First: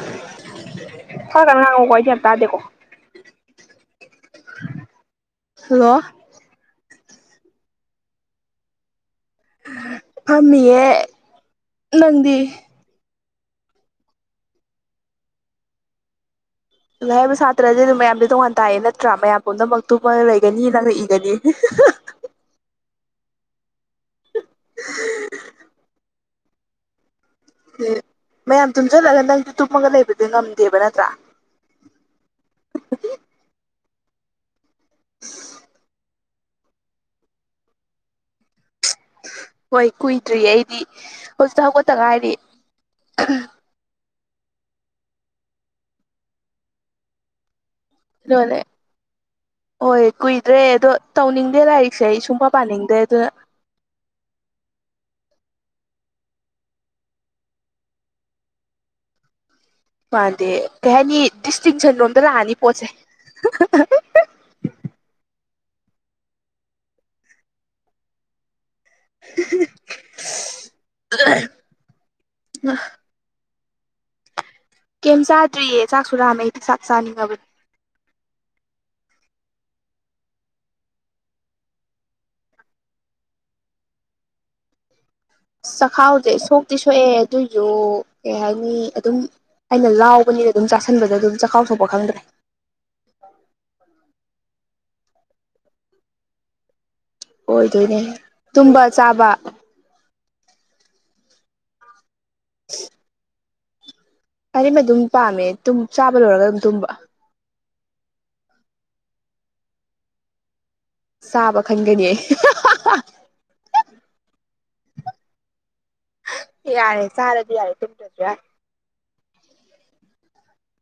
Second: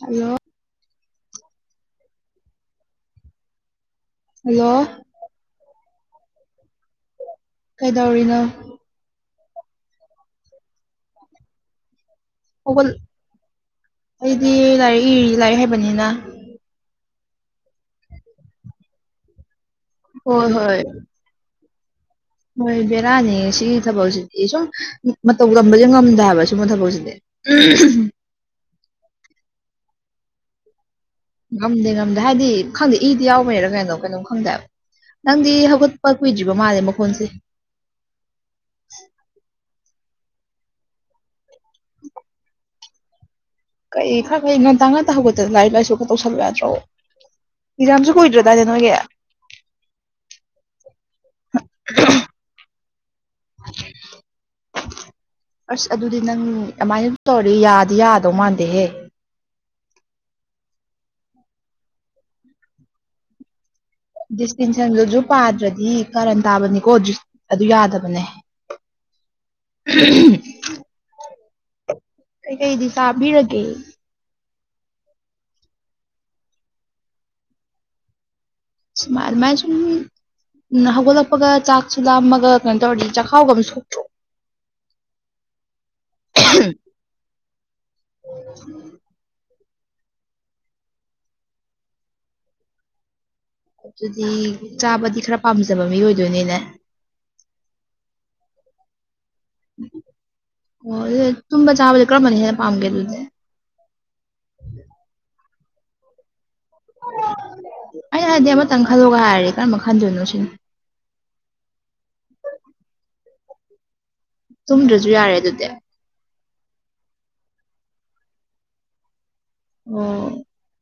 Hello ꯈꯔ ꯀꯥꯟꯅ ꯉꯥꯡꯉꯣꯀꯣ ꯑꯩꯗꯤ ꯌꯥꯝ ꯇꯥꯗꯦꯀꯣ ꯍꯜꯂꯣ ꯍꯜꯂꯣ ꯀꯩꯗꯧꯔꯤꯅꯣ ꯊꯝꯃꯤꯌꯦ ꯅꯪꯗꯤ ꯍꯧꯒꯠ ꯑꯩꯗꯤ ꯂꯥꯏꯔꯤꯛ ꯏꯔꯤ ꯂꯥꯏꯔꯤꯛ ꯍꯩꯕꯅꯤꯅ ꯂꯥꯏꯔꯤꯛ ꯍꯩꯕ ꯁꯥꯇ꯭ꯔꯗꯤ ꯑꯗꯨꯝ ꯃꯌꯥꯝꯗꯤ ꯇꯣꯉꯥꯟ ꯇꯥꯏꯌꯦ ꯅꯠꯇ꯭ꯔꯥ ꯃꯌꯥꯝ ꯄꯨꯝꯅꯃꯛ ꯇꯨꯝꯃꯒ ꯍꯣꯏ ꯂꯩꯒꯅꯤ ꯍꯣꯏ ꯅꯪꯅꯥ ꯏꯒꯅꯤ [unintelligible] ꯍꯣꯏ ꯕꯦꯔꯥꯅꯤ ꯁꯤꯒꯤ ꯊꯕꯛꯁꯤꯗꯤ ꯁꯨꯝ ꯃꯇꯧ ꯇꯝꯕꯁꯦ ꯉꯝꯗꯦ ꯍꯥꯏꯕ ꯁꯨꯝꯕ ꯊꯕꯛꯁꯤꯗꯤ ꯎꯝ ꯃꯌꯥꯝ ꯇꯨꯝꯁꯤꯜꯂꯒ ꯅꯪꯗꯤ ꯇꯨꯝꯃꯒ ꯂꯩꯕꯗꯤ ꯉꯝꯗꯦꯕ ꯅꯠꯇ꯭ꯔꯥ ꯉꯝꯗꯦ ꯉꯝꯗꯦ ꯍꯥꯏꯗꯤ ꯈꯪꯗꯦ ꯏꯗꯤ ꯌꯥꯎꯕꯩꯔ ꯀꯩꯅꯣ ꯀꯩꯅꯣꯝ ꯈꯪꯗꯦꯕ ꯅꯪꯗꯤ ꯍꯧꯒꯠꯄ ꯀꯨꯏꯗ꯭ꯔꯤꯕ ꯃꯥꯜꯂꯦ ꯃꯈꯣꯟꯁꯦ ꯍꯣꯏ ꯀꯨꯏꯗ꯭ꯔꯤꯌꯦ ꯑꯩꯗꯤ ꯍꯧꯖꯤꯛꯇ ꯍꯧꯒꯠꯇ ꯉꯥꯢꯔꯤꯌꯦ ꯀꯩ ꯈꯔ ꯀꯩ ꯉꯟꯇꯥ ꯉꯟꯇꯥ ꯍꯧꯒꯠꯇꯥꯅ ꯂꯥꯏꯔꯤꯛ ꯂꯥꯏꯁꯨ ꯈꯔ ꯇꯧꯁꯜꯂꯨ ꯌꯥꯗ꯭ꯔꯣ ꯌꯦꯛꯖꯥꯝꯁꯨ ꯑꯗꯨꯅꯦ ꯀꯨꯏꯗ꯭ꯔꯥꯗꯥꯢꯅꯦ ꯅꯣꯏꯒꯤ ꯍꯣꯏ ꯀꯨꯏꯗ꯭ꯔꯦ ꯑꯗꯣ ꯇꯧꯅꯤꯡꯗꯦ ꯂꯥꯏꯔꯤꯛꯁꯦ ꯑꯩ ꯁꯨꯡꯄ ꯄꯥꯅꯤꯡꯗꯦ ꯑꯗꯨꯅ [unintelligible] ꯑꯁ ꯑꯗꯨꯗꯤ ꯅꯪ ꯑꯗꯨꯃꯥꯏꯅ ꯇꯧꯔꯗꯤ ꯅꯪ ꯌꯥꯗꯤ ꯌꯥꯗꯧ ꯃꯥꯟꯗꯦꯍꯦ ꯃꯥꯥꯟꯗꯦ ꯀꯩ ꯍꯥꯏꯅꯤ ꯗꯤꯁꯇꯤꯡꯁꯟ ꯂꯣꯝꯗ ꯂꯥꯛꯑꯅꯤ ꯄꯣꯠꯁꯦ ꯗꯤꯁꯇꯤꯡꯁꯟꯗꯨꯁꯨ ꯄꯥꯗ꯭ꯔꯗꯤ ꯀꯔꯟ ꯇꯥꯕꯅꯤꯀꯣ ꯑꯗꯨ ꯌꯥꯗꯕꯅꯦ꯫ ꯑꯍꯝ [unintelligible] ꯀꯩꯀꯩꯗꯤ ꯆꯥꯕꯤꯔꯒꯦ꯫ ꯀꯩꯝ ꯆꯥꯗ꯭ꯔꯤꯌꯦ ꯆꯥꯛꯁꯨꯨ ꯂꯥꯝꯃꯦ ꯑꯩꯗꯤ ꯆꯥꯛ ꯆꯥꯅꯤꯡꯉꯕꯅꯤ꯫ ꯁꯨꯃꯥꯢ ꯑꯗꯨꯃꯥꯢ ꯁꯨꯝ꯫ ꯎꯝ ꯍꯧꯒꯠꯂꯛꯄꯒ ꯆꯥꯛꯁꯨ ꯂꯥꯝꯃꯒ ꯀꯩꯅꯣ ꯇꯧꯔꯗꯤ ꯆꯥꯛꯈꯥꯎꯒꯗꯣ ꯁꯣꯛꯇ꯭ꯔꯣ꯫ ꯆꯥꯛꯈꯥꯎꯖꯦ ꯁꯣꯛꯇꯤ ꯁꯣꯛꯑꯦ ꯑꯗꯨꯏꯁꯨ ꯀꯩ ꯍꯥꯏꯅꯤ ꯑꯗꯨꯝ꯫ ꯑꯩꯅ ꯂꯥꯎꯕꯅꯤꯅ ꯑꯗꯨꯝ ꯆꯥꯁꯟꯕꯗ ꯑꯗꯨꯝ ꯆꯥꯛꯈꯥꯎ ꯁꯣꯛꯄ ꯈꯪꯗ꯭ꯔꯦ꯫ ꯑꯗꯨꯗꯤ ꯆꯥꯕꯗꯤ ꯈꯔ ꯄꯥꯝꯖꯕ ꯃꯤ ꯑꯣꯏꯗꯣꯏꯅꯤꯅꯦ꯫ ꯑꯣꯏꯗꯣꯏꯅꯦ ꯇꯨꯝꯕ ꯆꯥꯕ꯫ ꯑꯣ ꯑꯗꯨ ꯇꯨꯝꯕ ꯆꯥꯕꯖꯦ ꯀꯔꯝꯕꯅ ꯍꯦꯟꯅ ꯄꯥꯝꯒꯦ ꯑꯗꯨꯗꯤ꯫ ꯑꯔꯤꯃꯛ ꯑꯗꯨꯝ ꯄꯥꯝꯃꯦ ꯆꯥꯕ ꯂꯣꯏꯔꯒ ꯑꯗꯨꯝ ꯇꯨꯝꯕ꯫ ꯑꯩꯅ ꯍꯥꯏꯗꯤ ꯑꯃꯇꯪ ꯈꯜꯂꯣꯒ ꯍꯥꯏꯔꯗꯝ ꯀꯔꯝꯕ ꯈꯟꯗꯣꯏꯅꯣ ꯁꯤꯅꯤ꯫ ꯆꯥꯕ ꯈꯟꯒꯅꯤ ꯑꯩ ꯇꯨꯝꯗ꯭ꯔꯁꯨ ꯌꯥꯔꯦ ꯑꯗꯨꯗꯤ꯫ ꯌꯥꯔꯦ ꯆꯥꯔꯗꯤ ꯌꯥꯔꯦ ꯇꯨꯝꯗ꯭ꯔꯖꯨ ꯌꯥꯔꯦ꯫ ꯑꯣ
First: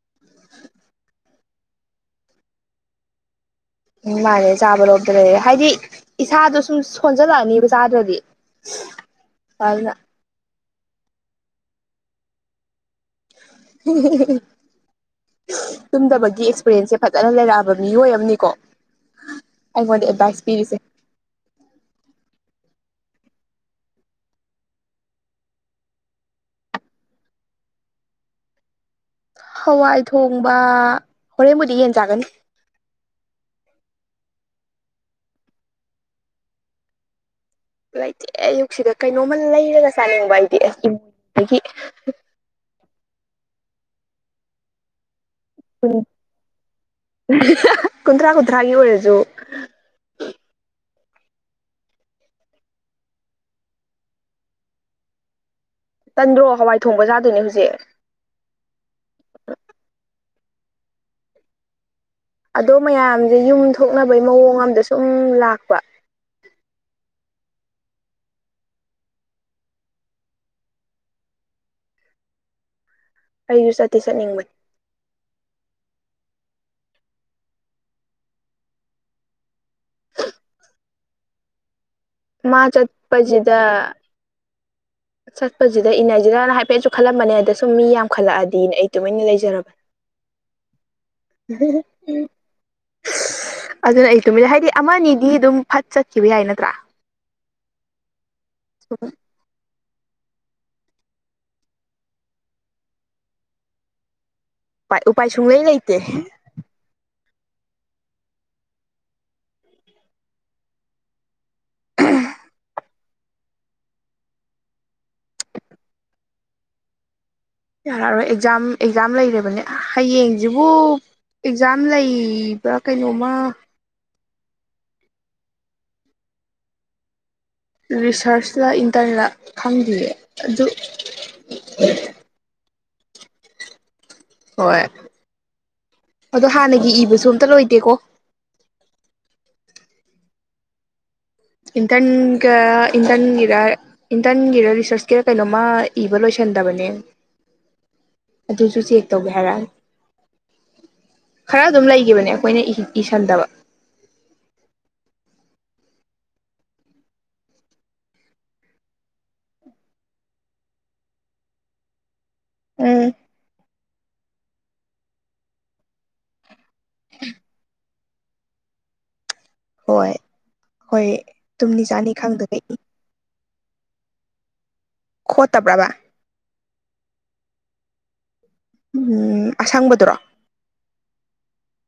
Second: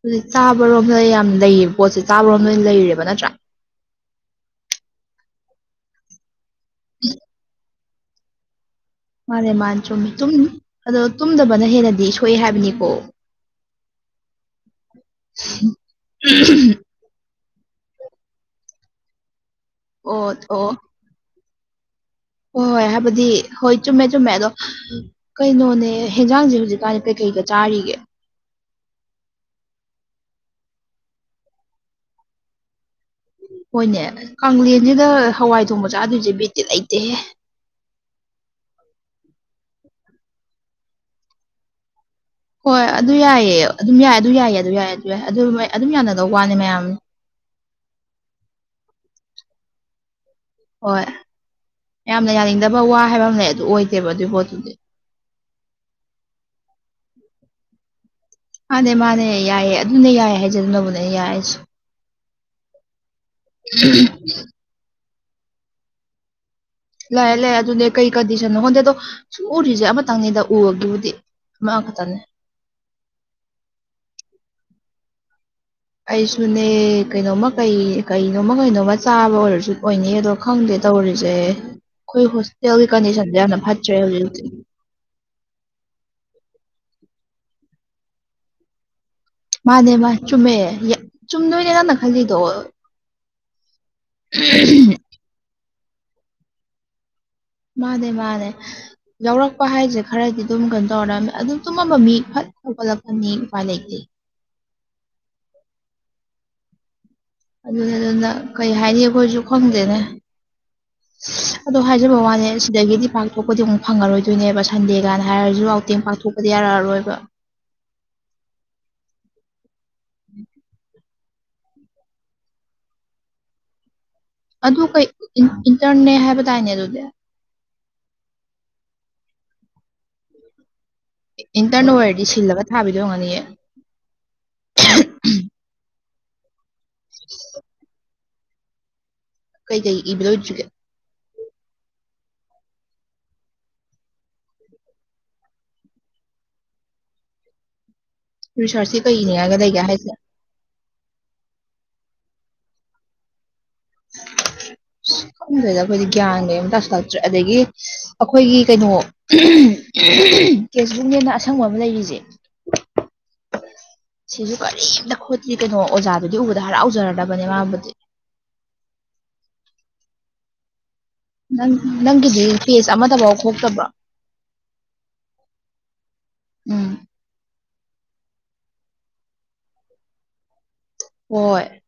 ꯍꯧꯖꯤꯛ ꯆꯥꯕꯔꯣꯝꯗ ꯌꯥꯝ ꯂꯩꯌꯦꯕ ꯄꯣꯠꯁꯦ ꯆꯥꯕꯔꯣꯝꯗ ꯑꯣꯏꯅ ꯂꯩꯔꯦꯕ ꯅꯠꯇ꯭ꯔꯥ꯫ ꯎꯝ ꯃꯥꯅꯦ ꯆꯥꯕꯔꯣꯝꯗ ꯂꯩꯔꯦ ꯍꯥꯏꯗꯤ ꯏꯁꯥꯗꯣ ꯁꯨꯝ ꯁꯣꯟꯖꯜꯂꯛꯑꯅꯤꯕ꯫ ꯆꯗ꯭ꯔꯗꯤ꯫ ꯃꯥꯅꯦ ꯃꯥꯅꯦ ꯆꯨꯝꯃꯦ ꯇꯨꯝ ꯑꯗꯣ ꯇꯨꯝꯗꯕꯅ ꯍꯦꯟꯅꯗꯤ ꯁꯣꯛꯑꯦ ꯍꯥꯏꯕꯅꯤꯀꯣ꯫ [unintelligible] ꯇꯨꯝꯗꯕꯒꯤ ꯑꯦꯛꯁꯄꯤꯔꯤꯟꯁꯁꯦ꯫ ꯐꯖꯅ ꯂꯩꯔꯛꯑꯕ ꯃꯤꯑꯣꯏ ꯑꯃꯅꯤꯀꯣ ꯑꯩꯉꯣꯟꯗ ꯑꯣ ꯑꯦꯗꯚꯥꯏꯁ ꯑꯣ ꯄꯤꯔꯤꯁꯦ꯫ ꯍꯣꯏ ꯍꯣꯏ ꯍꯥꯏꯕꯗꯤ ꯍꯣꯏ ꯆꯨꯝꯃꯦ ꯆꯨꯝꯃꯦ ꯑꯗꯣ꯫ ꯀꯩꯅꯣꯅꯦ ꯍꯦꯟꯖꯥꯡꯁꯦ ꯍꯧꯖꯤꯛꯀꯥꯟꯅꯤ ꯀꯩꯀꯩꯒ ꯆꯥꯔꯤꯒꯦ꯫ ꯍꯋꯥꯏ ꯊꯣꯡꯕ ꯍꯣꯔꯦꯟꯕꯨꯗꯤ ꯌꯦꯟ ꯆꯥꯒꯅꯤ꯫ ꯍꯣꯏꯅꯦ ꯀꯥꯡꯂꯦꯟꯖꯤꯗ ꯍꯋꯥꯏ ꯊꯣꯡꯕ ꯆꯥꯗꯣꯏꯁꯦ ꯕꯤꯠꯇꯤ ꯂꯩꯇꯦꯍꯦ꯫ ꯂꯩꯇꯦ ꯑꯌꯨꯛꯁꯤꯗ ꯀꯩꯅꯣꯝꯃ ꯂꯩꯔꯒ ꯆꯥꯅꯤꯡꯕ ꯍꯥꯏꯗꯤ [unintelligible] ꯍꯣꯏ ꯑꯗꯨ ꯌꯥꯏꯌꯦ ꯑꯗꯨꯝ ꯌꯥꯏ ꯑꯗꯨ ꯌꯥꯏꯌꯦ ꯑꯗꯨ ꯌꯥꯏ ꯑꯗꯨ ꯌꯥꯏ ꯑꯗꯨ ꯑꯗꯨꯝ ꯌꯥꯅꯗꯧ ꯋꯥꯅꯤ ꯃꯌꯥꯝ꯫ [unintelligible] ꯀꯨꯟꯊ꯭ꯔꯥ ꯀꯨꯟꯊ꯭ꯔꯥꯒꯤ ꯑꯣꯏꯔꯁꯨ꯫ ꯍꯣꯏ ꯌꯥꯝꯅ ꯌꯥꯅꯤꯡꯗꯕ ꯋꯥ ꯍꯥꯏꯕ ꯑꯃ ꯂꯩ ꯑꯗꯨ ꯑꯣꯏꯗꯦꯕ ꯑꯗꯨꯏ ꯄꯣꯠꯇꯨꯗꯤ꯫ ꯇꯟꯗ꯭ꯔꯣ ꯍꯋꯥꯏ ꯊꯣꯡꯕ ꯆꯥꯗꯨꯅꯦ ꯍꯨꯖꯤꯛ꯫ ꯃꯥꯅꯦ ꯃꯥꯅꯦ ꯌꯥꯏꯌꯦ ꯑꯗꯨꯅꯦ ꯌꯥꯏ ꯍꯥꯏꯖꯗꯨꯕꯨꯅꯦ ꯌꯥꯏꯁꯨ꯫ ꯑꯗꯣ ꯃꯌꯥꯝꯖ ꯌꯨꯝ ꯊꯣꯛꯅꯕꯩ ꯃꯑꯣꯡ ꯑꯝꯗ ꯁꯨꯝ ꯂꯥꯛꯄ꯫ ꯂꯩꯥꯑꯦ ꯂꯩꯑꯦ ꯑꯗꯨꯅꯦ ꯀꯩ ꯀꯟꯗꯤꯁꯟꯅꯣ ꯈꯟꯗꯦ ꯑꯗꯣ ꯁꯨꯔꯤꯁꯦ ꯑꯃꯇꯪꯅꯤꯗ ꯎꯔꯒꯦꯕꯨꯗꯤ꯫ ꯃꯥ ꯈꯥ ꯇꯪꯅꯦ꯫ ꯑꯩꯁꯨ ꯆꯠꯇꯤ ꯆꯠꯅꯤꯡꯕꯅꯤ꯫ ꯑꯩꯁꯨꯅꯦ ꯀꯩꯅꯣꯃ ꯀꯩ ꯀꯩꯅꯣꯃ ꯀꯩꯅꯣꯃ ꯆꯥꯕ ꯑꯣꯏꯔꯁꯨ ꯑꯣꯏꯅꯤ ꯑꯗꯣ꯫ ꯈꯪꯗꯦ ꯇꯧꯔꯤꯁꯦ ꯑꯩꯈꯣꯏ ꯃꯥ ꯍꯣꯁꯇꯦꯜꯒꯤ ꯀꯟꯗꯤꯁꯟꯁꯦ ꯌꯥꯝꯅ ꯆꯠꯄꯁꯤꯗ ꯐꯠꯇ꯭ꯔꯦ ꯍꯧꯖꯤꯛ ꯇꯤ꯫ ꯆꯠꯄꯁꯤꯗ ꯏꯅꯖꯤꯔꯅ ꯍꯥꯏꯐꯦꯠꯇꯤ ꯈꯜꯂꯝꯕꯅꯦ ꯑꯗ ꯁꯨꯝ ꯃꯤ ꯌꯥꯝ ꯈꯜꯂꯛꯑꯗꯤꯅꯦ ꯑꯩ ꯇꯨꯃꯥꯏꯅ ꯂꯩꯖ ꯃꯥꯅꯦ ꯃꯥꯅꯦ ꯆꯨꯝꯃꯦ ꯆꯨꯝꯗꯣꯏꯅꯦ ꯅꯪꯅ ꯈꯜꯂꯤꯗꯣ꯫ ꯑꯗꯨꯅ ꯑꯩ ꯇꯨꯝꯃꯤ ꯍꯥꯏꯗꯤ ꯑꯃꯅꯤ ꯗꯤ ꯗꯨꯝ ꯐꯠ ꯆꯠꯈꯤꯕ ꯌꯥꯏ ꯅꯠꯇ꯭ꯔꯥ꯫ ꯃꯥꯅꯦ ꯃꯥꯅꯦ ꯌꯥꯎꯔꯛ ꯄꯥ ꯍꯥꯏꯁꯦ ꯈꯔꯗꯤ ꯗꯨꯝ ꯀꯩꯅꯣ ꯇꯧꯔꯗꯝꯃꯦ ꯑꯗꯨꯝ ꯇꯨꯝꯃꯝꯕ ꯃꯤ ꯐꯠ ꯍꯧꯒꯠꯂꯛꯄꯅꯤ ꯎꯄꯥꯏ ꯂꯩꯇꯦ꯫ ꯎꯄꯥꯏ ꯎꯄꯥꯏ ꯁꯨꯡꯂꯩ ꯂꯩꯇꯦ꯫ ꯑꯗꯨꯅꯦ ꯑꯗꯨꯅ ꯀꯩ ꯍꯥꯏꯅꯤ ꯑꯩꯈꯣꯏꯁꯨ ꯈꯪꯗꯦꯅꯦ꯫ ꯑꯗꯣ ꯍꯥꯏꯖꯕ ꯋꯥꯅꯦ ꯁꯤꯗꯒꯤꯗꯤ ꯄꯥꯛ ꯊꯣꯛꯄꯗꯤ ꯑꯃꯨꯛ ꯐꯪꯉꯔꯣꯏꯗꯣꯏꯅꯦꯕ ꯁꯟꯗꯦ ꯒꯥꯅ ꯍꯥꯏꯔꯁꯨ ꯑꯥꯎꯇꯦꯡ ꯄꯥꯛꯊꯣꯛꯄꯗꯤ ꯌꯥꯔꯛꯑꯔꯣꯏꯕ꯫ ꯌꯥꯔꯛꯑꯔꯣꯏ ꯑꯦꯛꯖꯥꯝ ꯑꯦꯛꯖꯥꯝ ꯂꯩꯔꯕꯅꯦ ꯍꯌꯦꯡꯖꯤꯕꯨ꯫ ꯑꯦꯛꯖꯥꯝ ꯂꯩꯕ꯭ꯔꯥ ꯀꯩꯅꯣꯝꯃ꯫ ꯑꯗꯨ ꯀꯩ ꯏꯟꯇꯔꯟ ꯅꯦ ꯍꯥꯏꯕꯗꯥꯏꯅꯦ ꯑꯗꯨꯗꯤ꯫ ꯔꯤꯁꯔꯁꯂ ꯏꯟꯇꯔꯟꯔꯥ ꯈꯪꯗꯤꯌꯦ ꯑꯗꯨ ꯏꯟꯇꯔꯟ ꯑꯣꯏꯔꯗꯤ ꯁꯤꯜꯂꯒ ꯊꯥꯕꯤꯗꯣ ꯑꯣꯢꯔꯝꯒꯅꯤꯌꯦ ꯍꯣꯏ ꯑꯗꯣ ꯍꯥꯟꯅꯒꯤ ꯏꯕꯁꯨ ꯑꯝꯇ ꯂꯣꯏꯗꯦꯀꯣ ꯀꯩ ꯀꯩ ꯏꯕ ꯂꯣꯏꯗ꯭ꯔꯤꯒꯦ ꯏꯟꯇꯔꯒ ꯏꯟꯇꯔꯒꯤꯗ ꯏꯟꯇꯔꯟꯒꯤꯔ ꯔꯤꯁꯔꯁꯀꯤꯔ ꯀꯩꯅꯣꯃ ꯏꯕ ꯂꯣꯏꯁꯤꯟꯗꯕꯅꯦ ꯔꯤꯁꯥꯔꯁꯤ ꯀꯩ ꯇꯧꯒꯦ ꯏꯅꯤꯡꯉꯥꯏ ꯍꯥꯏꯔꯛꯑꯅꯤ ꯂꯩꯒꯦ ꯍꯥꯏꯁꯦ ꯈꯔ ꯑꯗꯨꯝ ꯂꯩꯈꯤꯕꯅꯦ ꯑꯩꯈꯣꯏꯅ ꯏꯁꯤꯟꯗꯕ ꯈꯪꯗꯦꯗ ꯑꯩꯈꯣꯏꯗꯤ ꯒ꯭ꯌꯥꯟ ꯃꯦꯟ ꯑꯃ ꯇꯥꯁꯤꯟꯂꯛꯇ꯭ꯔꯦ ꯑꯗꯒꯤ ꯑꯩꯈꯣꯏꯒꯤ ꯀꯩꯅꯣ [unintelligible] ꯇ‌ꯦꯁ ꯕꯨꯛꯅꯦꯅ ꯑꯁꯪꯕ ꯑꯃ ꯂꯩꯔꯤꯁꯦ ꯎꯝ ꯁꯤꯁꯨ ꯀꯔꯤꯝꯇ ꯈꯣꯠꯇ꯭ꯔꯤ ꯀꯩꯅꯣ ꯑꯣꯖꯥꯗꯨꯗꯤ ꯎꯕꯗ ꯍꯔꯥꯎꯖꯔꯗꯕꯅꯦ ꯃꯥꯕꯨꯗꯤ ꯍꯣꯏ ꯍꯣꯏ ꯅꯪ ꯇꯨꯝꯅꯤ ꯆꯥꯅꯤ ꯅꯪꯒꯤꯗꯤ ꯈꯪꯗꯒꯩ ꯄꯦꯖ ꯑꯃꯇꯐꯥꯎ ꯈꯣꯛꯇꯕ꯭ꯔꯥ ꯈꯣꯠꯇ ꯕ꯭ꯔꯕꯥ ꯎꯝ ꯑꯁꯪꯕꯗꯨꯔꯣ ꯍꯣꯏ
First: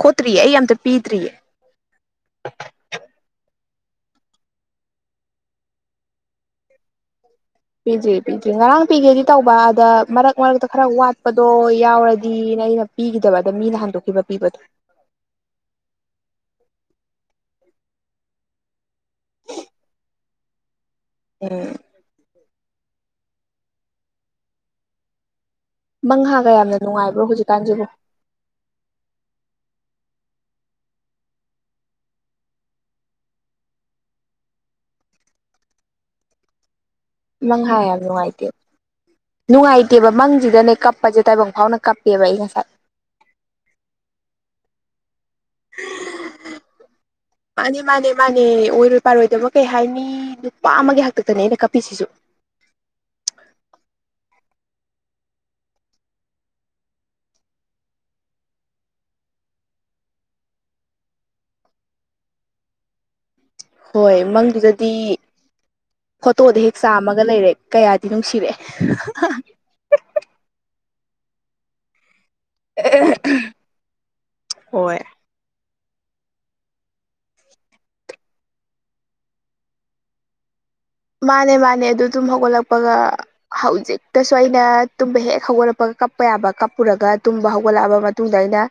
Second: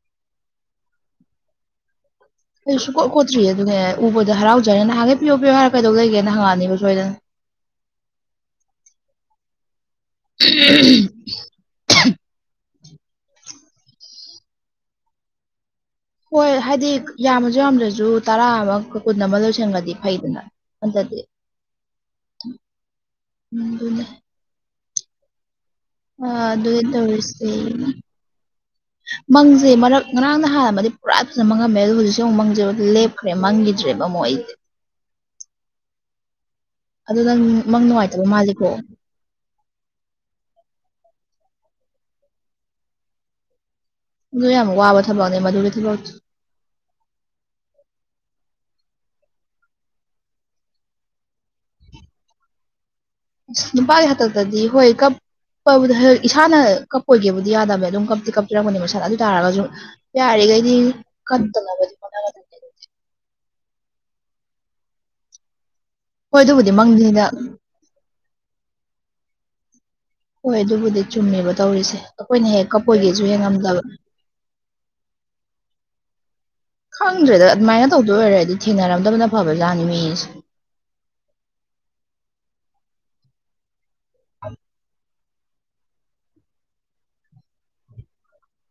ꯈꯣꯠꯇ꯭ꯔꯤꯌꯦ ꯑꯩ ꯑꯝꯇ ꯄꯤꯗ꯭ꯔꯤꯌꯦ ꯑꯩꯁꯨ ꯀꯣꯠ ꯈꯣꯠꯇ꯭ꯔꯤ ꯑꯗꯨꯅꯦ ꯎꯕꯗꯣ ꯍꯔꯥꯎꯖꯔꯦ ꯅꯍꯥꯟꯒꯩ ꯄꯤꯌ‌ꯣ ꯄꯤꯌꯣ ꯍꯥꯏꯔꯒ ꯀꯩꯗꯧ ꯂꯩꯒꯦꯅ ꯍꯪꯉꯛꯑꯅꯕ ꯁꯣꯏꯗꯅ ꯄꯤꯗ꯭ꯔꯤ ꯄꯤꯗ꯭ꯔꯤ ꯉꯔꯥꯡ ꯄꯤꯒꯦꯗꯤ ꯇꯧꯕ ꯑꯗ ꯃꯔꯛ ꯃꯔꯛꯇ ꯈꯔ ꯋꯥꯠꯄꯗꯣ ꯌꯥꯎꯔꯗꯤ ꯗꯤꯅꯦ ꯑꯩꯅ ꯄꯤꯈꯤꯗꯕ ꯑꯗ ꯃꯤꯅ ꯍꯟꯗꯣꯛꯈꯤꯕ ꯄꯤꯕꯗꯣ ꯍꯣꯏ ꯍꯥꯏꯗꯤ ꯌꯥꯝꯃꯁꯨ ꯌꯥꯝꯗ꯭ꯔꯁꯨ ꯇꯔꯥ ꯑꯃ ꯀꯨꯟ ꯑꯃ ꯂꯣꯏꯁꯟꯒ꯭ꯔꯗꯤ ꯐꯩꯗꯅ ꯑꯗꯗꯤ ꯎꯝ [inaudible] ꯑ ꯃꯪꯍꯥꯒ ꯌꯥꯝꯅ ꯑꯗꯨꯅꯤ ꯅꯨꯡꯉꯥꯏꯕ꯭ꯔꯣ ꯇꯧꯔꯤꯁꯦ ꯍꯧꯖꯤꯛꯀꯥꯟꯁꯤꯕꯨ ꯃꯪꯁꯦ ꯃꯔꯛ ꯉꯔꯥꯡꯅ ꯍꯥꯟꯅꯃꯗꯤ ꯄꯨꯔꯥ ꯐꯖꯅ ꯃꯥꯡꯉꯝꯃꯦ ꯑꯗꯨ ꯍꯧꯖꯤꯛꯁꯦ ꯑꯃꯨꯛ ꯃꯪꯁꯦ ꯂꯦꯞꯈ꯭ꯔꯦ ꯃꯪꯈꯤꯗ꯭ꯔꯦꯕ ꯑꯃꯨꯛ ꯑꯩꯁꯦ ꯑꯗꯨ ꯅꯪ ꯃꯪꯍꯥ ꯃꯪ ꯌꯥꯝ ꯅꯨꯡꯉꯥꯏꯇꯕ ꯅꯨꯡꯉꯥꯏꯇꯦ ꯃꯥꯜꯂꯤꯀꯣ ꯅꯨꯡꯉꯥꯏꯇꯦꯕ ꯃꯪꯁꯤꯗꯅꯦ ꯀꯞꯄꯁꯦ ꯇꯥꯏꯕꯪ ꯐꯥꯎꯅ ꯀꯞꯄꯦꯕ ꯑꯩ ꯉꯁꯥꯏ ꯑꯗꯨ ꯌꯥꯝ ꯋꯥꯕ ꯊꯕꯛꯅꯦ ꯃꯗꯨꯗ ꯊꯤꯂ‌ꯣ ꯃꯥꯅꯦ ꯃꯥꯅꯦ ꯃꯥꯅꯦ ꯑꯣꯏꯔꯣꯏ ꯄꯥꯔꯣꯏꯗꯕ ꯀꯩ ꯍꯥꯏꯅꯤ ꯅꯨꯄꯥ ꯑꯃꯒꯤ ꯍꯥꯛꯇꯛꯇꯅꯦ ꯑꯩꯅ ꯀꯞꯄꯤꯁꯤꯁꯨ ꯅꯨꯄꯥꯒꯤ ꯍꯥꯠꯇꯛ ꯇꯗꯤ ꯍꯣꯏ ꯀꯞ ꯀ ꯍ [unintelligible] ꯏꯁꯥꯅ ꯀꯞꯄꯣꯏꯒꯦꯕꯨꯗꯤ ꯌꯥꯗꯕ ꯑꯗꯨꯝ ꯀꯞꯇꯤ ꯀꯞꯄꯤꯔꯝꯄꯅꯦ ꯃꯁꯥꯗ ꯑꯗꯨ ꯇꯥꯔꯒꯁꯨ ꯌꯥꯔꯤꯒꯩꯗꯤ ꯀꯞꯇꯅꯕꯗꯤ ꯍꯣꯠꯅꯒꯗꯕꯅꯦ ꯍꯣꯏ ꯃꯪꯗꯨꯗꯗꯤ ꯍꯣꯏ ꯐꯣꯇꯣꯗ ꯑꯗꯨꯕꯨꯗꯤ ꯍꯦꯛ ꯆꯥꯝꯃꯒ ꯃꯪꯅꯤꯅ ꯂꯩꯔꯦ ꯀꯌꯥꯗꯤ ꯅꯨꯡꯁꯤꯔꯦ ꯍꯣꯏ ꯑꯗꯨꯕꯨꯗꯤ ꯆꯨꯝꯃꯦꯕ ꯇꯧꯔꯤꯁꯦ ꯑꯩꯈꯣꯏꯅ ꯍꯦꯛ ꯀꯞꯄꯣꯏꯒ‌ꯦꯁꯨ ꯍ‌ꯦꯠ ꯉꯝꯗꯕ ꯍꯣꯏ ꯈꯪꯗ꯭ꯔꯦꯗ ꯑꯗꯨꯃꯥꯏꯅ ꯇꯧꯗꯣꯏ ꯑꯣꯏꯔꯦꯗꯤ ꯊꯦꯡꯅꯔꯝꯗꯕꯅ ꯐꯕꯖꯥꯠꯅꯤ ꯃꯤꯁꯦ ꯃꯥꯅꯦ ꯃꯥꯅꯦ ꯑꯗꯨ ꯇꯨꯝ ꯍꯧꯒꯠꯂꯛꯄꯒ ꯍꯧꯖꯤꯛ ꯇꯁꯨ ꯑꯩꯅ ꯇꯨꯝꯕ ꯍꯦꯛ ꯍꯧꯒꯠꯂꯛꯄꯒ ꯀꯞꯄ ꯌꯥꯕ ꯀꯞꯄꯨꯔꯒ ꯇꯨꯝꯕ ꯍꯧꯒꯠꯂꯛꯑꯕ ꯃꯇꯨꯡꯗ ꯑꯩꯅ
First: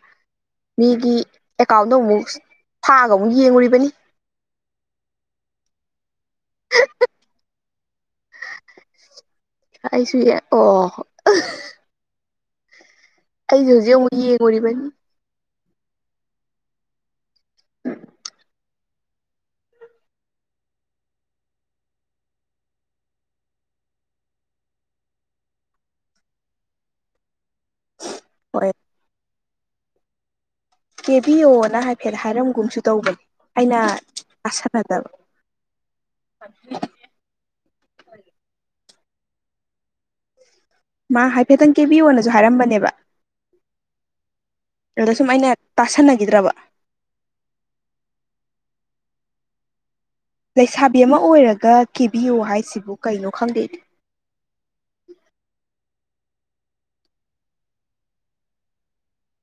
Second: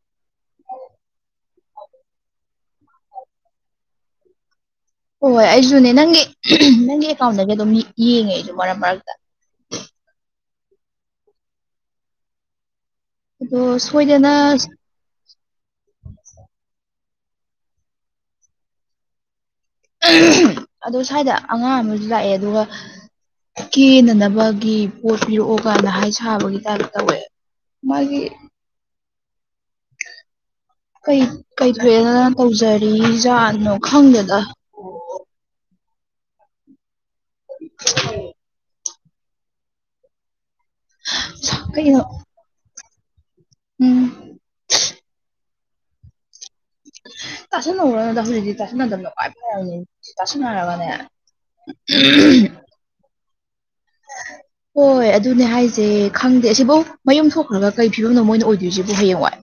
ꯃꯤꯒꯤ ꯑꯦꯀꯥꯎꯟꯗꯣ ꯑꯃꯨꯛ ꯐꯥꯛꯑꯒ ꯑꯃꯨꯛ ꯌꯦꯡꯉꯨꯔꯤꯕꯅꯤ ꯍꯣꯏ ꯑꯩꯁꯨꯅꯦ ꯅꯪꯒꯤ ꯅꯪꯒꯤ ꯑꯦꯀꯥꯎꯟꯗꯒꯤ ꯑꯗꯨꯝ ꯌꯦꯡꯉꯦ ꯑꯩꯁꯨ ꯃꯔꯛ ꯃꯔꯛꯇ ꯑꯩ ꯁꯨꯏ ꯌ‌ꯦ ꯑꯣ ꯑꯗꯣ ꯑꯩꯁꯨ ꯍꯧꯖꯤꯛ ꯑꯃꯨꯛ ꯁꯣꯏꯗꯅ ꯌꯦꯡꯉꯨꯔꯤꯕꯅꯤ [inaudible] [unintelligible] ꯑꯗꯣ ꯁ꯭ꯋꯥꯏꯗ ꯑꯉꯥꯡ ꯑꯃꯁꯨ ꯂꯥꯛꯑꯦ ꯑꯗꯨꯒ ꯀꯦꯅꯅꯕꯒꯤ ꯄꯣꯠ ꯄꯤꯔꯛꯑꯣꯒꯥꯏꯅ ꯍꯥꯏ ꯁꯥꯕꯒꯤ ꯇꯥꯏꯞ ꯇꯧꯋꯦ ꯃꯥꯒꯤ ꯍꯣꯏ ꯀꯩ ꯀꯩ ꯀꯦꯕꯤꯌꯣꯅ ꯍꯥꯏꯐꯦꯠ ꯊꯣꯛꯑꯦꯅ ꯍꯥꯏꯔꯝꯒꯨꯝꯁꯨ ꯇꯧꯕꯅꯦ ꯇꯧꯖꯔꯤꯖꯥꯠꯅꯣ ꯑꯩꯅ ꯈꯪꯗꯦꯗ ꯑꯁ ꯐꯗꯕ [unintelligible] [unintelligible] ꯃꯥ ꯍꯥꯏꯐꯦꯠꯇꯪ ꯀꯩꯅꯣ ꯀꯦꯕꯤꯌꯣꯅꯁꯨ ꯍꯥꯏꯔꯝꯕꯅꯦꯕ ꯎꯝ ꯑꯗ ꯁꯨꯝ ꯑꯩꯅ ꯇꯥꯁꯟꯅꯈꯤꯗ꯭ꯔꯕ ꯇꯥꯁꯟꯅꯔꯨꯅꯗ ꯍꯧꯖꯤꯛꯛꯇꯗꯤ ꯇꯥꯁꯟꯅꯗꯕꯅ ꯈꯋꯥꯏ ꯐꯔꯕꯅꯤ ꯇꯥꯁꯟꯅꯔꯒꯅꯦ ꯂꯩꯁꯥꯕꯤ ꯑꯃ ꯑꯣꯏꯔꯒ ꯀꯤꯕꯤꯌꯨ ꯍꯥꯏꯁꯤꯕꯨ ꯀꯩꯅꯣ ꯈꯪꯗꯦ ꯍ [unintelligible] ꯍꯣꯏ ꯑꯗꯨꯅꯦ ꯍꯥꯏꯁꯦ ꯈꯪꯗꯦ ꯑꯁꯤꯐꯧ ꯃꯌꯨꯝ ꯊꯣꯛꯈ꯭ꯔꯒ ꯀꯔꯤ ꯐꯤꯕꯝꯅꯣ ꯃꯣꯏꯅ ꯑꯣꯏꯗꯣꯏꯁꯤꯕꯣ ꯍꯌꯦꯡꯋꯥꯏ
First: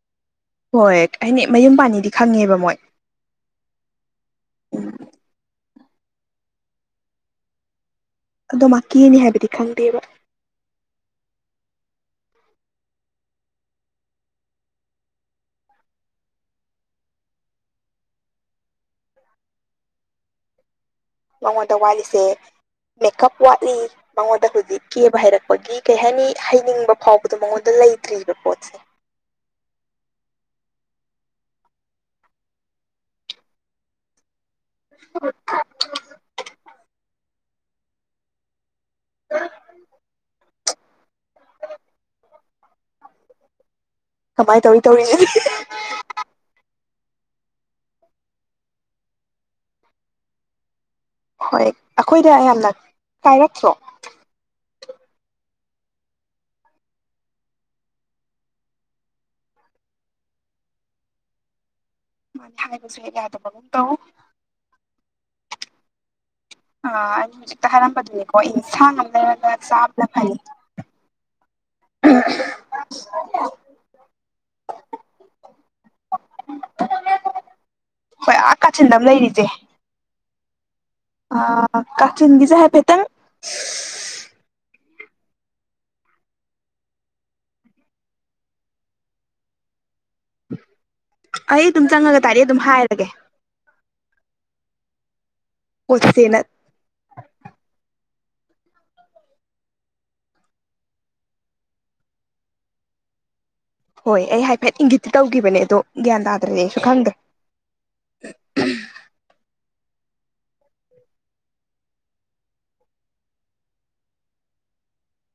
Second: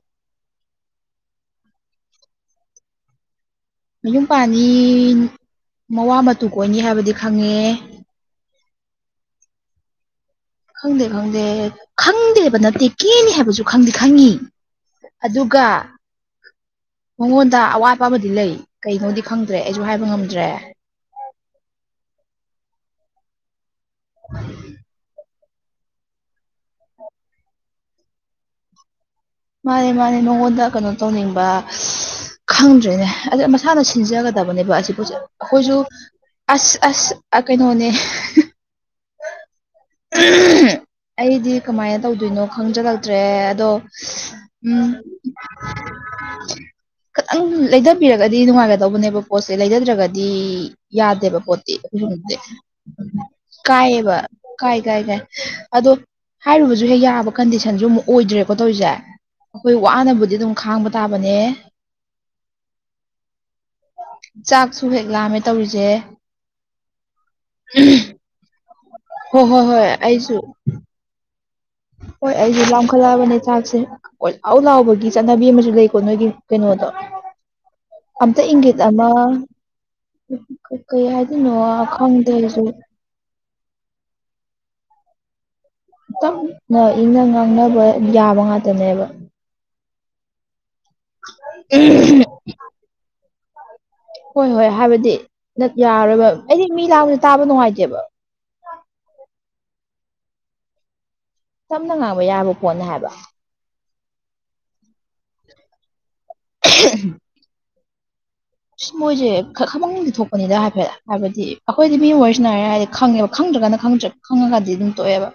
ꯍꯣꯏ ꯑꯩꯩꯅ ꯃꯌꯨꯝ ꯄꯥꯅꯦꯗꯤ ꯈꯪꯉꯦꯕ ꯃꯣꯏ ꯃꯌꯨꯝ ꯄꯥꯟꯅꯤ ꯎꯝ ꯃꯋꯥ ꯃꯇꯨ ꯀꯣꯏꯅꯤ ꯍꯥꯏꯕꯗꯤ ꯈꯪꯉꯦ ꯑꯗꯣ ꯃꯥ ꯀꯦꯅꯤ ꯍꯥꯏꯕꯗꯤ ꯈꯪꯗꯦꯕ ꯈꯪꯗꯦ ꯈꯪꯗꯦ ꯈꯪꯗꯦꯕ ꯅꯠꯇꯦ ꯀꯦꯅꯤ ꯍꯥꯏꯕꯁꯨ ꯈꯪꯗꯤ ꯈꯪꯉꯤ ꯑꯗꯨꯒ ꯃꯉꯣꯟꯗ ꯑꯋꯥꯠꯄ ꯑꯃꯗꯤ ꯂꯩ ꯀꯩꯅꯣꯗꯤ ꯈꯪꯗ꯭ꯔꯦ ꯑꯩꯁꯨ ꯍꯥꯏꯕ ꯉꯝꯗ꯭ꯔꯦ ꯃꯉꯣꯟꯗ ꯋꯥꯠꯂꯤꯁꯦ ꯃꯦꯀꯞ ꯋꯥꯠꯂꯤ ꯃꯉꯣꯟꯗ ꯍꯧꯖꯤꯛ ꯀꯦꯕ ꯍꯩꯔꯛꯄꯒꯤ ꯀꯩ ꯍꯥꯏꯅꯤ ꯍꯩꯅꯤꯡꯕ ꯐꯥꯎꯕꯗꯣ ꯃꯉꯣꯟꯗ ꯂꯩꯇ꯭ꯔꯤꯕ ꯄꯣꯠꯁꯦ ꯃꯥꯅꯤ ꯃꯥꯅꯤ ꯃꯥꯉꯣꯟꯗ ꯀꯩꯅꯣ ꯇꯧꯅꯤꯡꯕ ꯈꯪꯗ꯭ꯔꯦꯅꯦ ꯑꯥ ꯃꯁꯥꯅ ꯁꯤꯟꯖꯒꯗꯕ ꯇꯕꯅꯦꯕ ꯑꯁꯤꯕꯨ ꯑꯩꯈꯣꯏꯁꯨ ꯑꯁ ꯑꯁ ꯀꯩꯅꯣꯅꯦ [unintelligible] ꯑꯩꯗꯤ ꯀꯃꯥꯏꯅ ꯇꯧꯗꯣꯏꯅꯣ ꯈꯪꯖꯜꯂꯛꯇ꯭ꯔꯦ ꯑꯗꯣ ꯀꯃꯥꯏꯅ ꯇꯧꯔꯤ ꯎꯝ ꯇꯧꯔꯤꯁꯦ ꯈꯤꯇꯪ ꯂꯩꯊꯕꯤꯔꯒꯗꯤ ꯅꯨꯡꯉꯥꯏꯒꯗꯧꯕꯅꯦꯕ ꯄꯣꯠꯁꯦ ꯂꯩꯊꯗ꯭ꯔꯒꯗꯤ ꯌꯥꯗꯦꯕ ꯍꯣꯏ ꯄꯣꯠꯇꯤ ꯑꯩꯈꯣꯏꯗ ꯍꯧꯖꯤꯛꯇꯤ ꯌꯥꯝꯅ ꯀꯥꯏꯔꯛꯇ꯭ꯔꯣ ꯀꯥꯏꯌꯦꯕ ꯀꯥꯏ ꯀꯥꯏ ꯀꯥꯏ ꯑꯗꯣ ꯍꯥꯏꯔꯨꯕꯁꯨ ꯍꯦꯛ ꯌꯥꯕ ꯀꯟꯗꯤꯁꯟꯁꯨ ꯑꯃꯨꯛ ꯑꯣꯏꯗ꯭ꯔꯦꯀꯣ ꯇꯧꯔꯤꯁꯦ ꯑꯩꯈꯣꯏ ꯋꯥꯅꯕꯨꯗꯤ ꯑꯗꯨꯝ ꯈꯥꯡꯕ ꯇꯥꯕꯅꯦ ꯃꯥꯅꯦ ꯍꯥꯏꯕꯁꯨ ꯌꯥꯗꯕꯒꯨꯝ ꯇꯧ ꯆꯥꯛꯁꯨ ꯍꯦꯛ ꯂꯥꯝꯃꯦ ꯇꯧꯔꯤꯁꯦ ꯑꯥ ꯑꯩꯅ ꯍꯧꯖꯤꯛꯇ ꯍꯥꯏꯔꯝꯕꯗꯨꯅꯦꯀꯣ ꯑꯦꯟꯁꯥꯡ ꯑꯃ ꯍꯣꯏ ꯂꯩꯔꯒ ꯍꯣꯏ ꯍꯣꯏ ꯆꯥꯕꯅ ꯐꯩ ꯑꯩꯁꯨ ꯍꯣꯏ ꯑꯩꯁꯦ ꯂꯝꯈꯠꯂꯛꯑꯕꯅꯦ ꯆꯥꯛꯁꯦ ꯀꯣꯢ ꯂꯥꯎ ꯂꯥꯎꯕꯒꯤ ꯆꯠꯅꯕꯤ ꯑꯃꯁꯨ ꯂꯩꯀꯣ ꯅꯣꯏꯒꯤ ꯀꯩꯅꯣꯗꯣ ꯍꯣꯏ ꯑꯝꯇ ꯑꯥ ꯏꯪꯒꯤꯠ ꯀꯥꯆꯤꯟꯗ ꯑꯃ ꯂꯩꯔꯤꯁꯦ ꯀꯩ ꯀꯩ ꯍꯥꯏꯗꯅꯣ ꯈꯪꯗꯦ ꯀꯥꯆꯤꯟꯒꯤꯁꯦ ꯑꯩꯁꯨ ꯍꯥꯏꯐꯦꯠꯇꯪ ꯇꯥꯞꯅ ꯏꯪꯅ ꯉꯥꯡꯅꯕ ꯌꯥꯕ ꯉꯥꯛꯇꯅꯦꯕ ꯑꯩ ꯑꯗꯨꯝ ꯆꯪꯉꯒ ꯇꯥꯔꯦꯛ ꯑꯗꯨꯝ ꯍꯥꯏꯔꯒꯦ ꯍꯣꯏ ꯍꯣꯏ ꯍꯥꯏꯕꯗꯤ ꯌꯥꯔꯔꯣꯏꯕ ꯄꯣꯠꯁꯦꯅ ꯑꯩꯗꯤ ꯃꯤ ꯂꯥꯡꯕꯁꯦ ꯇꯥꯕ ꯅꯨꯡꯉꯥꯏꯇꯦꯕ ꯇꯞꯅ ꯉꯥꯡꯕ ꯌꯥꯕ ꯄꯣꯠꯅꯦ ꯍꯥꯏꯕ ꯍꯣꯏ ꯑꯩ ꯍꯥꯏꯐꯦꯠ ꯏꯪꯒꯤꯠꯇꯤ ꯇꯧꯈꯤꯕꯅꯦ ꯑꯗꯣ ꯒ꯭ꯌꯥꯟ ꯇꯥꯗ꯭ꯔꯗꯤ ꯑꯩꯁꯨ ꯈꯪꯗꯦ ꯑꯁ ꯃꯣꯏꯁꯦ ꯈꯪꯐꯝꯗꯤ ꯊꯣꯛꯄꯅꯤꯗ ꯍꯥꯏꯐꯦꯠ ꯍꯥꯏꯕꯗꯤ ꯑꯩꯈꯣꯏꯗꯤ ꯃꯤ ꯋꯥꯔꯤ ꯁꯥꯟꯅꯔꯤ ꯍꯥꯏꯔꯗꯤ ꯈꯪꯉꯦꯕ ꯈꯪꯗ꯭ꯔꯒꯗꯤ ꯈꯪꯗ꯭ꯔꯦ ꯈꯪꯉꯒꯥꯗꯤ ꯑꯗꯨꯝ ꯇꯣꯛꯑꯦꯕ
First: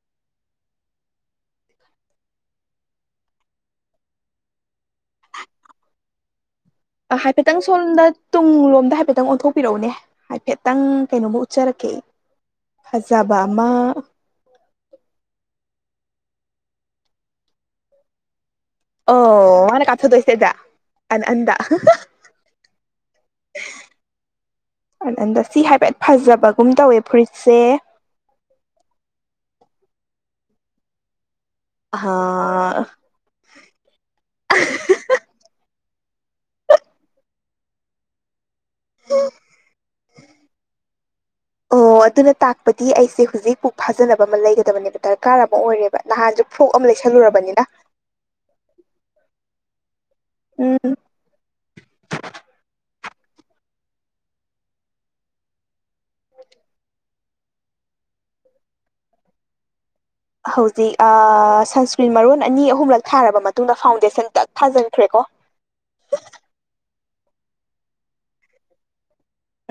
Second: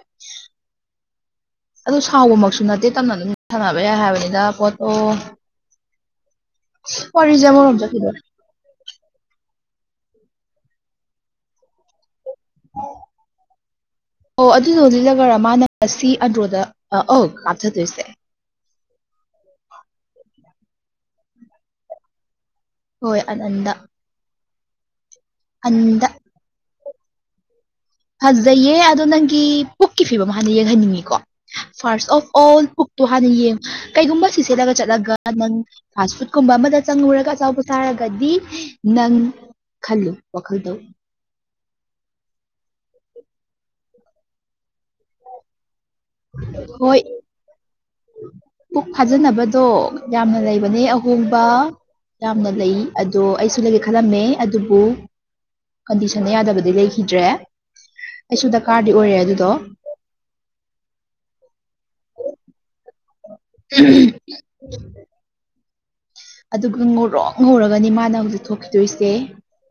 ꯑꯗꯨ ꯁꯥꯎꯕꯃꯛꯁꯨ ꯅꯠꯇꯦ ꯇꯞꯅ ꯑꯗꯨꯝ ꯁꯥꯟꯅꯕ ꯌꯥꯏ ꯍꯥꯏꯕꯅꯤꯗ ꯄꯣꯠꯇꯣ ꯋꯥꯔꯤꯁꯦ ꯍꯥꯏꯐꯦꯠꯇꯪ ꯑꯃꯔꯣꯝ ꯁꯣꯝꯗ ꯆꯠꯈꯤꯗꯣꯔꯦ ꯇꯨꯡꯂꯣꯝꯗ ꯍꯥꯏꯐꯦꯠꯇꯪ ꯑꯣꯟꯊꯣꯛꯄꯤꯔꯛꯎꯅꯦ ꯍꯥꯏꯐꯦꯠꯇꯪ ꯀꯩꯅꯣꯝꯃ ꯎꯠꯆꯔꯛꯀꯦ ꯑꯩ ꯐꯖꯕ ꯑꯃ ꯑꯣ ꯑꯗꯨꯗꯣ ꯂꯤꯠꯂꯒꯔꯥ ꯃꯥꯅ ꯉꯁꯤ ꯑꯟꯗ꯭ꯔꯣꯗ ꯑꯧ ꯀꯥꯞꯊꯗꯣꯏꯁꯦ ꯑꯣ ꯃꯥꯅꯦ ꯀꯥꯞꯊꯗꯣꯏꯁꯦ ꯑꯥꯟꯗ ꯍꯣꯏ ꯑꯅꯟꯗ ꯑꯅꯟꯗ ꯁꯤ ꯍꯥꯏꯐꯦꯠ ꯐꯖꯕꯒꯨꯝ ꯇꯧꯋꯦ ꯐꯨꯔꯤꯠꯁꯦ ꯐꯖꯩꯌꯦ ꯑꯗꯣ ꯅꯪꯒꯤ ꯄꯨꯛꯀꯤ ꯐꯤꯕꯝ ꯍꯥꯟꯅ ꯌꯦꯡꯍꯟꯅꯤꯡꯉꯤꯀꯣ ꯐꯥꯔꯁ ꯑꯣꯐ ꯑꯣꯜ ꯑꯣ ꯍꯥꯟꯅ ꯌꯦꯡꯉ ꯀꯩꯒꯨꯝꯕ ꯁꯤ ꯁꯦꯠꯂꯒ ꯆꯠꯂꯒ ꯅꯪ ꯐꯥꯁ ꯐꯨꯗꯀꯨꯝꯕ ꯑꯃꯗ ꯆꯪꯉꯨꯔꯒ ꯑꯆꯥꯕꯣꯠ ꯆꯥꯔꯒꯗꯤ ꯅꯪ ꯈꯜꯂꯨ ꯋꯥꯈꯜꯗꯣ ꯑꯣ ꯑꯗꯨꯅ ꯇꯥꯛꯄꯗꯤ ꯑꯩꯁꯦ ꯍꯧꯖꯤꯛ ꯄꯨꯛ ꯐꯥꯖꯅꯕ ꯑꯃ ꯂꯩꯒꯗꯕꯅꯦꯕ ꯗꯔꯀꯥꯔ ꯑꯃ ꯑꯣꯏꯔꯦꯕ ꯅꯍꯥꯟꯁꯦ ꯐꯣꯛ ꯑꯃ ꯍꯣꯏ ꯂꯩꯁꯜꯂꯨꯔꯕꯅꯤꯅ ꯄꯨꯛ ꯐꯥꯖꯅꯕꯗꯣ ꯌꯥꯝꯅ ꯂꯩꯕꯅꯦ ꯎꯝ ꯑꯍꯣꯡꯕ ꯌꯥꯝꯅ ꯂꯩ ꯑꯗꯣ ꯑꯩꯁꯨ ꯂꯩꯒꯦ ꯈꯜꯂꯝꯃꯦ ꯑꯗꯨꯕꯨ ꯀꯟꯗꯤꯁꯟꯗ ꯌꯥꯗꯕꯗꯤ ꯂꯩꯈꯤꯗ꯭ꯔꯦ ꯑꯩꯁꯨ ꯗꯀꯥ꯭ꯔꯗꯤ ꯑꯣꯏꯔꯦ ꯑꯗꯨꯗꯣ ꯍꯧꯖꯤꯛ ꯁꯟꯁꯀ꯭ꯔꯤꯟ ꯃꯔꯣꯟ ꯑꯅꯤ ꯑꯍꯨꯝꯂꯛ ꯊꯥꯔꯕ ꯃꯇꯨꯡꯗ ꯐꯥꯎꯟꯗꯦꯁꯟ ꯇꯛ ꯊꯥꯖꯤꯟꯈ꯭ꯔꯦꯀꯣ ꯑꯗꯨꯒ ꯉꯧꯔꯣꯛ ꯉꯧꯔꯒꯅꯤ ꯃꯥꯅ ꯍꯧꯖꯤꯛ ꯊꯣꯛꯈꯤꯗꯣꯏꯁꯦ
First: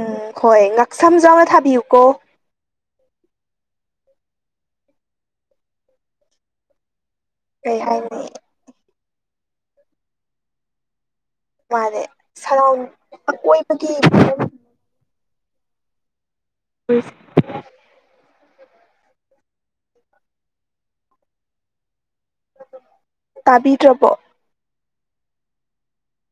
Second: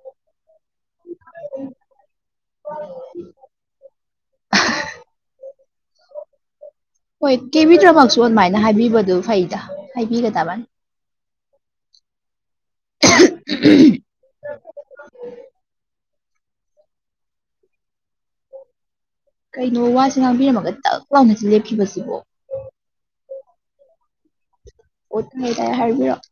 ꯎꯝ ꯍꯣꯏ ꯉꯥꯛꯁꯝꯁꯨ ꯌꯥꯎꯅ ꯊꯥꯕꯤꯌꯨꯀꯣ ꯑꯣ [unintelligible] ꯍꯣꯏ ꯀꯩ ꯍꯥꯏꯅꯤ ꯀꯦꯕꯤꯗ꯭ꯔꯃꯛꯁꯨ ꯑꯗꯨꯃꯥꯏꯅ ꯍꯥꯏꯕꯤꯕꯗꯨ ꯐꯩꯗ ꯍꯥꯏꯕꯤꯒꯗꯕꯅꯤ ꯃꯥꯅꯦ ꯁꯔꯥꯎꯟ ꯑꯀꯣꯏꯕꯒꯤ ꯎꯝ ꯀꯩꯅꯣ ꯋꯥꯁꯦ ꯉꯥꯡꯕꯤꯔꯝꯃꯒ ꯇꯥꯛ ꯂꯥꯎꯅ ꯂꯦꯞꯈꯤꯕꯁꯤꯕꯣ ꯇꯥꯕꯤꯗ꯭ꯔꯕꯣ ꯑꯣ ꯇꯥꯢꯌꯦ ꯇꯥꯢꯌꯦ ꯍꯥꯏꯕꯤꯔꯛꯑꯣ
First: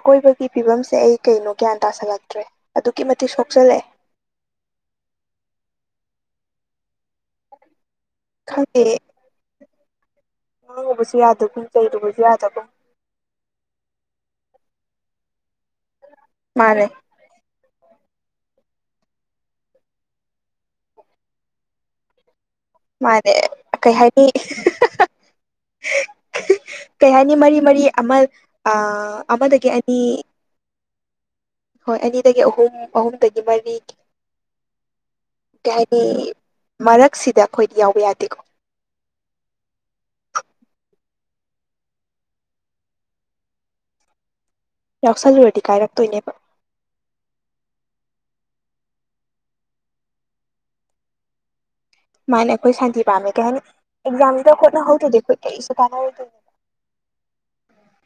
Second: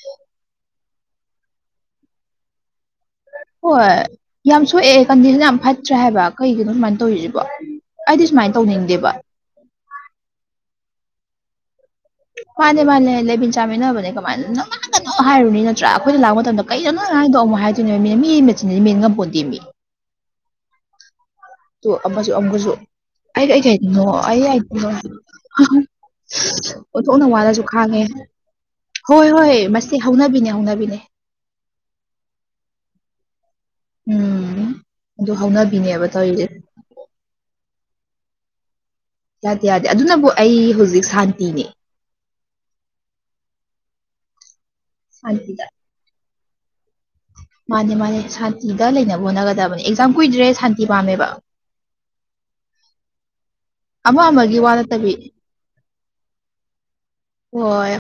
ꯑꯀꯣꯏꯕꯒꯤ ꯐꯤꯕꯝꯁꯦ ꯑꯩ ꯀꯩꯅꯣ ꯒ꯭ꯌꯥꯟ ꯇꯥꯥꯁꯜꯂꯛꯇ꯭ꯔꯦ ꯑꯗꯨꯛꯀꯤ ꯃꯇꯤꯛ ꯁꯣꯛꯆꯜꯂꯛꯑꯦ ꯍꯣꯏ ꯌꯥꯝ ꯁꯣꯛꯑꯦ ꯀꯟꯗꯤꯁꯟ ꯌꯥꯝ ꯐꯠꯇ꯭ꯔꯦ ꯍꯥꯏꯕ ꯀꯩꯒꯤꯅꯣ ꯁꯨꯃꯥꯏꯅ ꯇꯧꯔꯤꯁꯤꯕꯣ ꯑꯩꯗꯤ ꯁꯨꯃꯥꯏꯅ ꯈꯪꯗꯦ ꯇꯧꯅꯤꯡꯗꯦꯕ ꯉꯥꯡꯉꯨꯕꯁꯨ ꯌꯥꯗꯕꯒꯨꯝ ꯇꯧ ꯃꯥꯅꯦ ꯃꯥꯅꯦ ꯂꯩꯃꯤꯟ ꯆꯥꯃꯤꯟꯅꯕꯅꯦ ꯀꯃꯥꯏꯅ ꯍꯥꯏꯔꯨꯅꯤ ꯅꯠꯇ꯭ꯔꯥ ꯑꯩꯈꯣꯏꯅ ꯂꯥꯛ ꯃꯇꯝꯗ ꯃꯥꯅꯦ ꯀꯩꯗꯅꯣ ꯍꯥꯏꯗꯣ ꯑꯃꯨꯛ ꯍꯥꯏꯗꯨꯢꯅꯦ ꯃꯤꯅ ꯃꯤ ꯃꯆꯤꯟꯁꯦ ꯃꯦꯟ ꯉꯥꯝꯄꯣꯟꯇꯦ ꯑꯃꯁꯨ ꯑꯃꯒꯁꯨ ꯃꯥꯅꯦ ꯀꯩ ꯑꯩꯗꯅꯣ ꯍꯥꯏꯅꯤ [unintelligible] ꯑꯩ ꯍꯥꯏꯗꯅꯣ ꯀꯩ ꯑꯣꯟꯊꯣꯛꯅ ꯍꯥꯏꯅꯤ ꯃꯔꯤ ꯋꯥꯂꯁꯨ ꯃꯔꯤ ꯈꯥꯡꯉꯦ ꯑꯃ ꯍꯣꯏ ꯍꯣꯏ ꯑꯃꯗꯒꯤ ꯃꯁꯤ ꯑꯅꯤ ꯍꯧꯅꯕꯤꯅꯦ ꯍꯧꯅꯕꯤꯅꯦ ꯍꯣꯏ ꯑꯅꯤꯗꯒꯤ ꯑꯍꯨꯝ ꯑꯍꯨꯝꯗꯒꯤ ꯃꯔꯤ ꯎꯝ ꯑꯗꯨ ꯍꯥꯏꯗꯤ ꯍꯧꯅꯕꯤꯅꯦꯕ ꯇꯧꯔꯤꯁꯦ ꯃꯔꯛꯁꯤꯗ ꯑꯩꯈꯣꯏꯗꯤ ꯌꯥꯎꯕ ꯌꯥꯗꯦꯀꯣ ꯌꯥꯗꯦ ꯌꯥꯗꯦ ꯑꯗꯨꯅꯕꯨ ꯑꯩ ꯍꯧꯖꯤꯛ ꯁꯥꯟꯇꯤꯅꯦ ꯌꯥꯎꯁꯜꯂꯨꯔꯗꯤ ꯁꯥꯟꯇꯤꯗ ꯀꯥꯏꯔꯛꯇꯣꯏꯅꯦꯕ ꯃꯥꯅꯦ ꯃꯥꯅꯦ ꯁꯥꯟꯇꯤꯗ ꯂꯩꯅꯕ ꯍꯣꯠꯅꯒꯗꯕꯅꯦ ꯑꯦꯛꯖꯥꯝ ꯀꯨꯏꯗ꯭ꯔꯦ ꯁꯥꯟꯇꯤ ꯄꯥꯝꯃꯦꯕ ꯃꯥꯅꯦ ꯑꯩꯈꯣꯏ ꯁꯥꯟꯇꯤ ꯄꯥꯝꯃꯦ ꯀꯩ ꯍꯥꯏꯅꯤ ꯑꯃ ꯑꯦꯛꯖꯥꯝꯗ ꯑꯃꯒꯤ ꯋꯥ ꯅꯠꯇꯕꯤ ꯍꯣꯠꯅꯍꯧꯗ꯭ꯔꯗꯤ ꯑꯩꯈꯣꯏ ꯀꯔꯤꯁꯨ ꯀꯥꯟꯅꯔꯣꯏꯗꯣꯏꯅꯤ ꯍꯣꯏ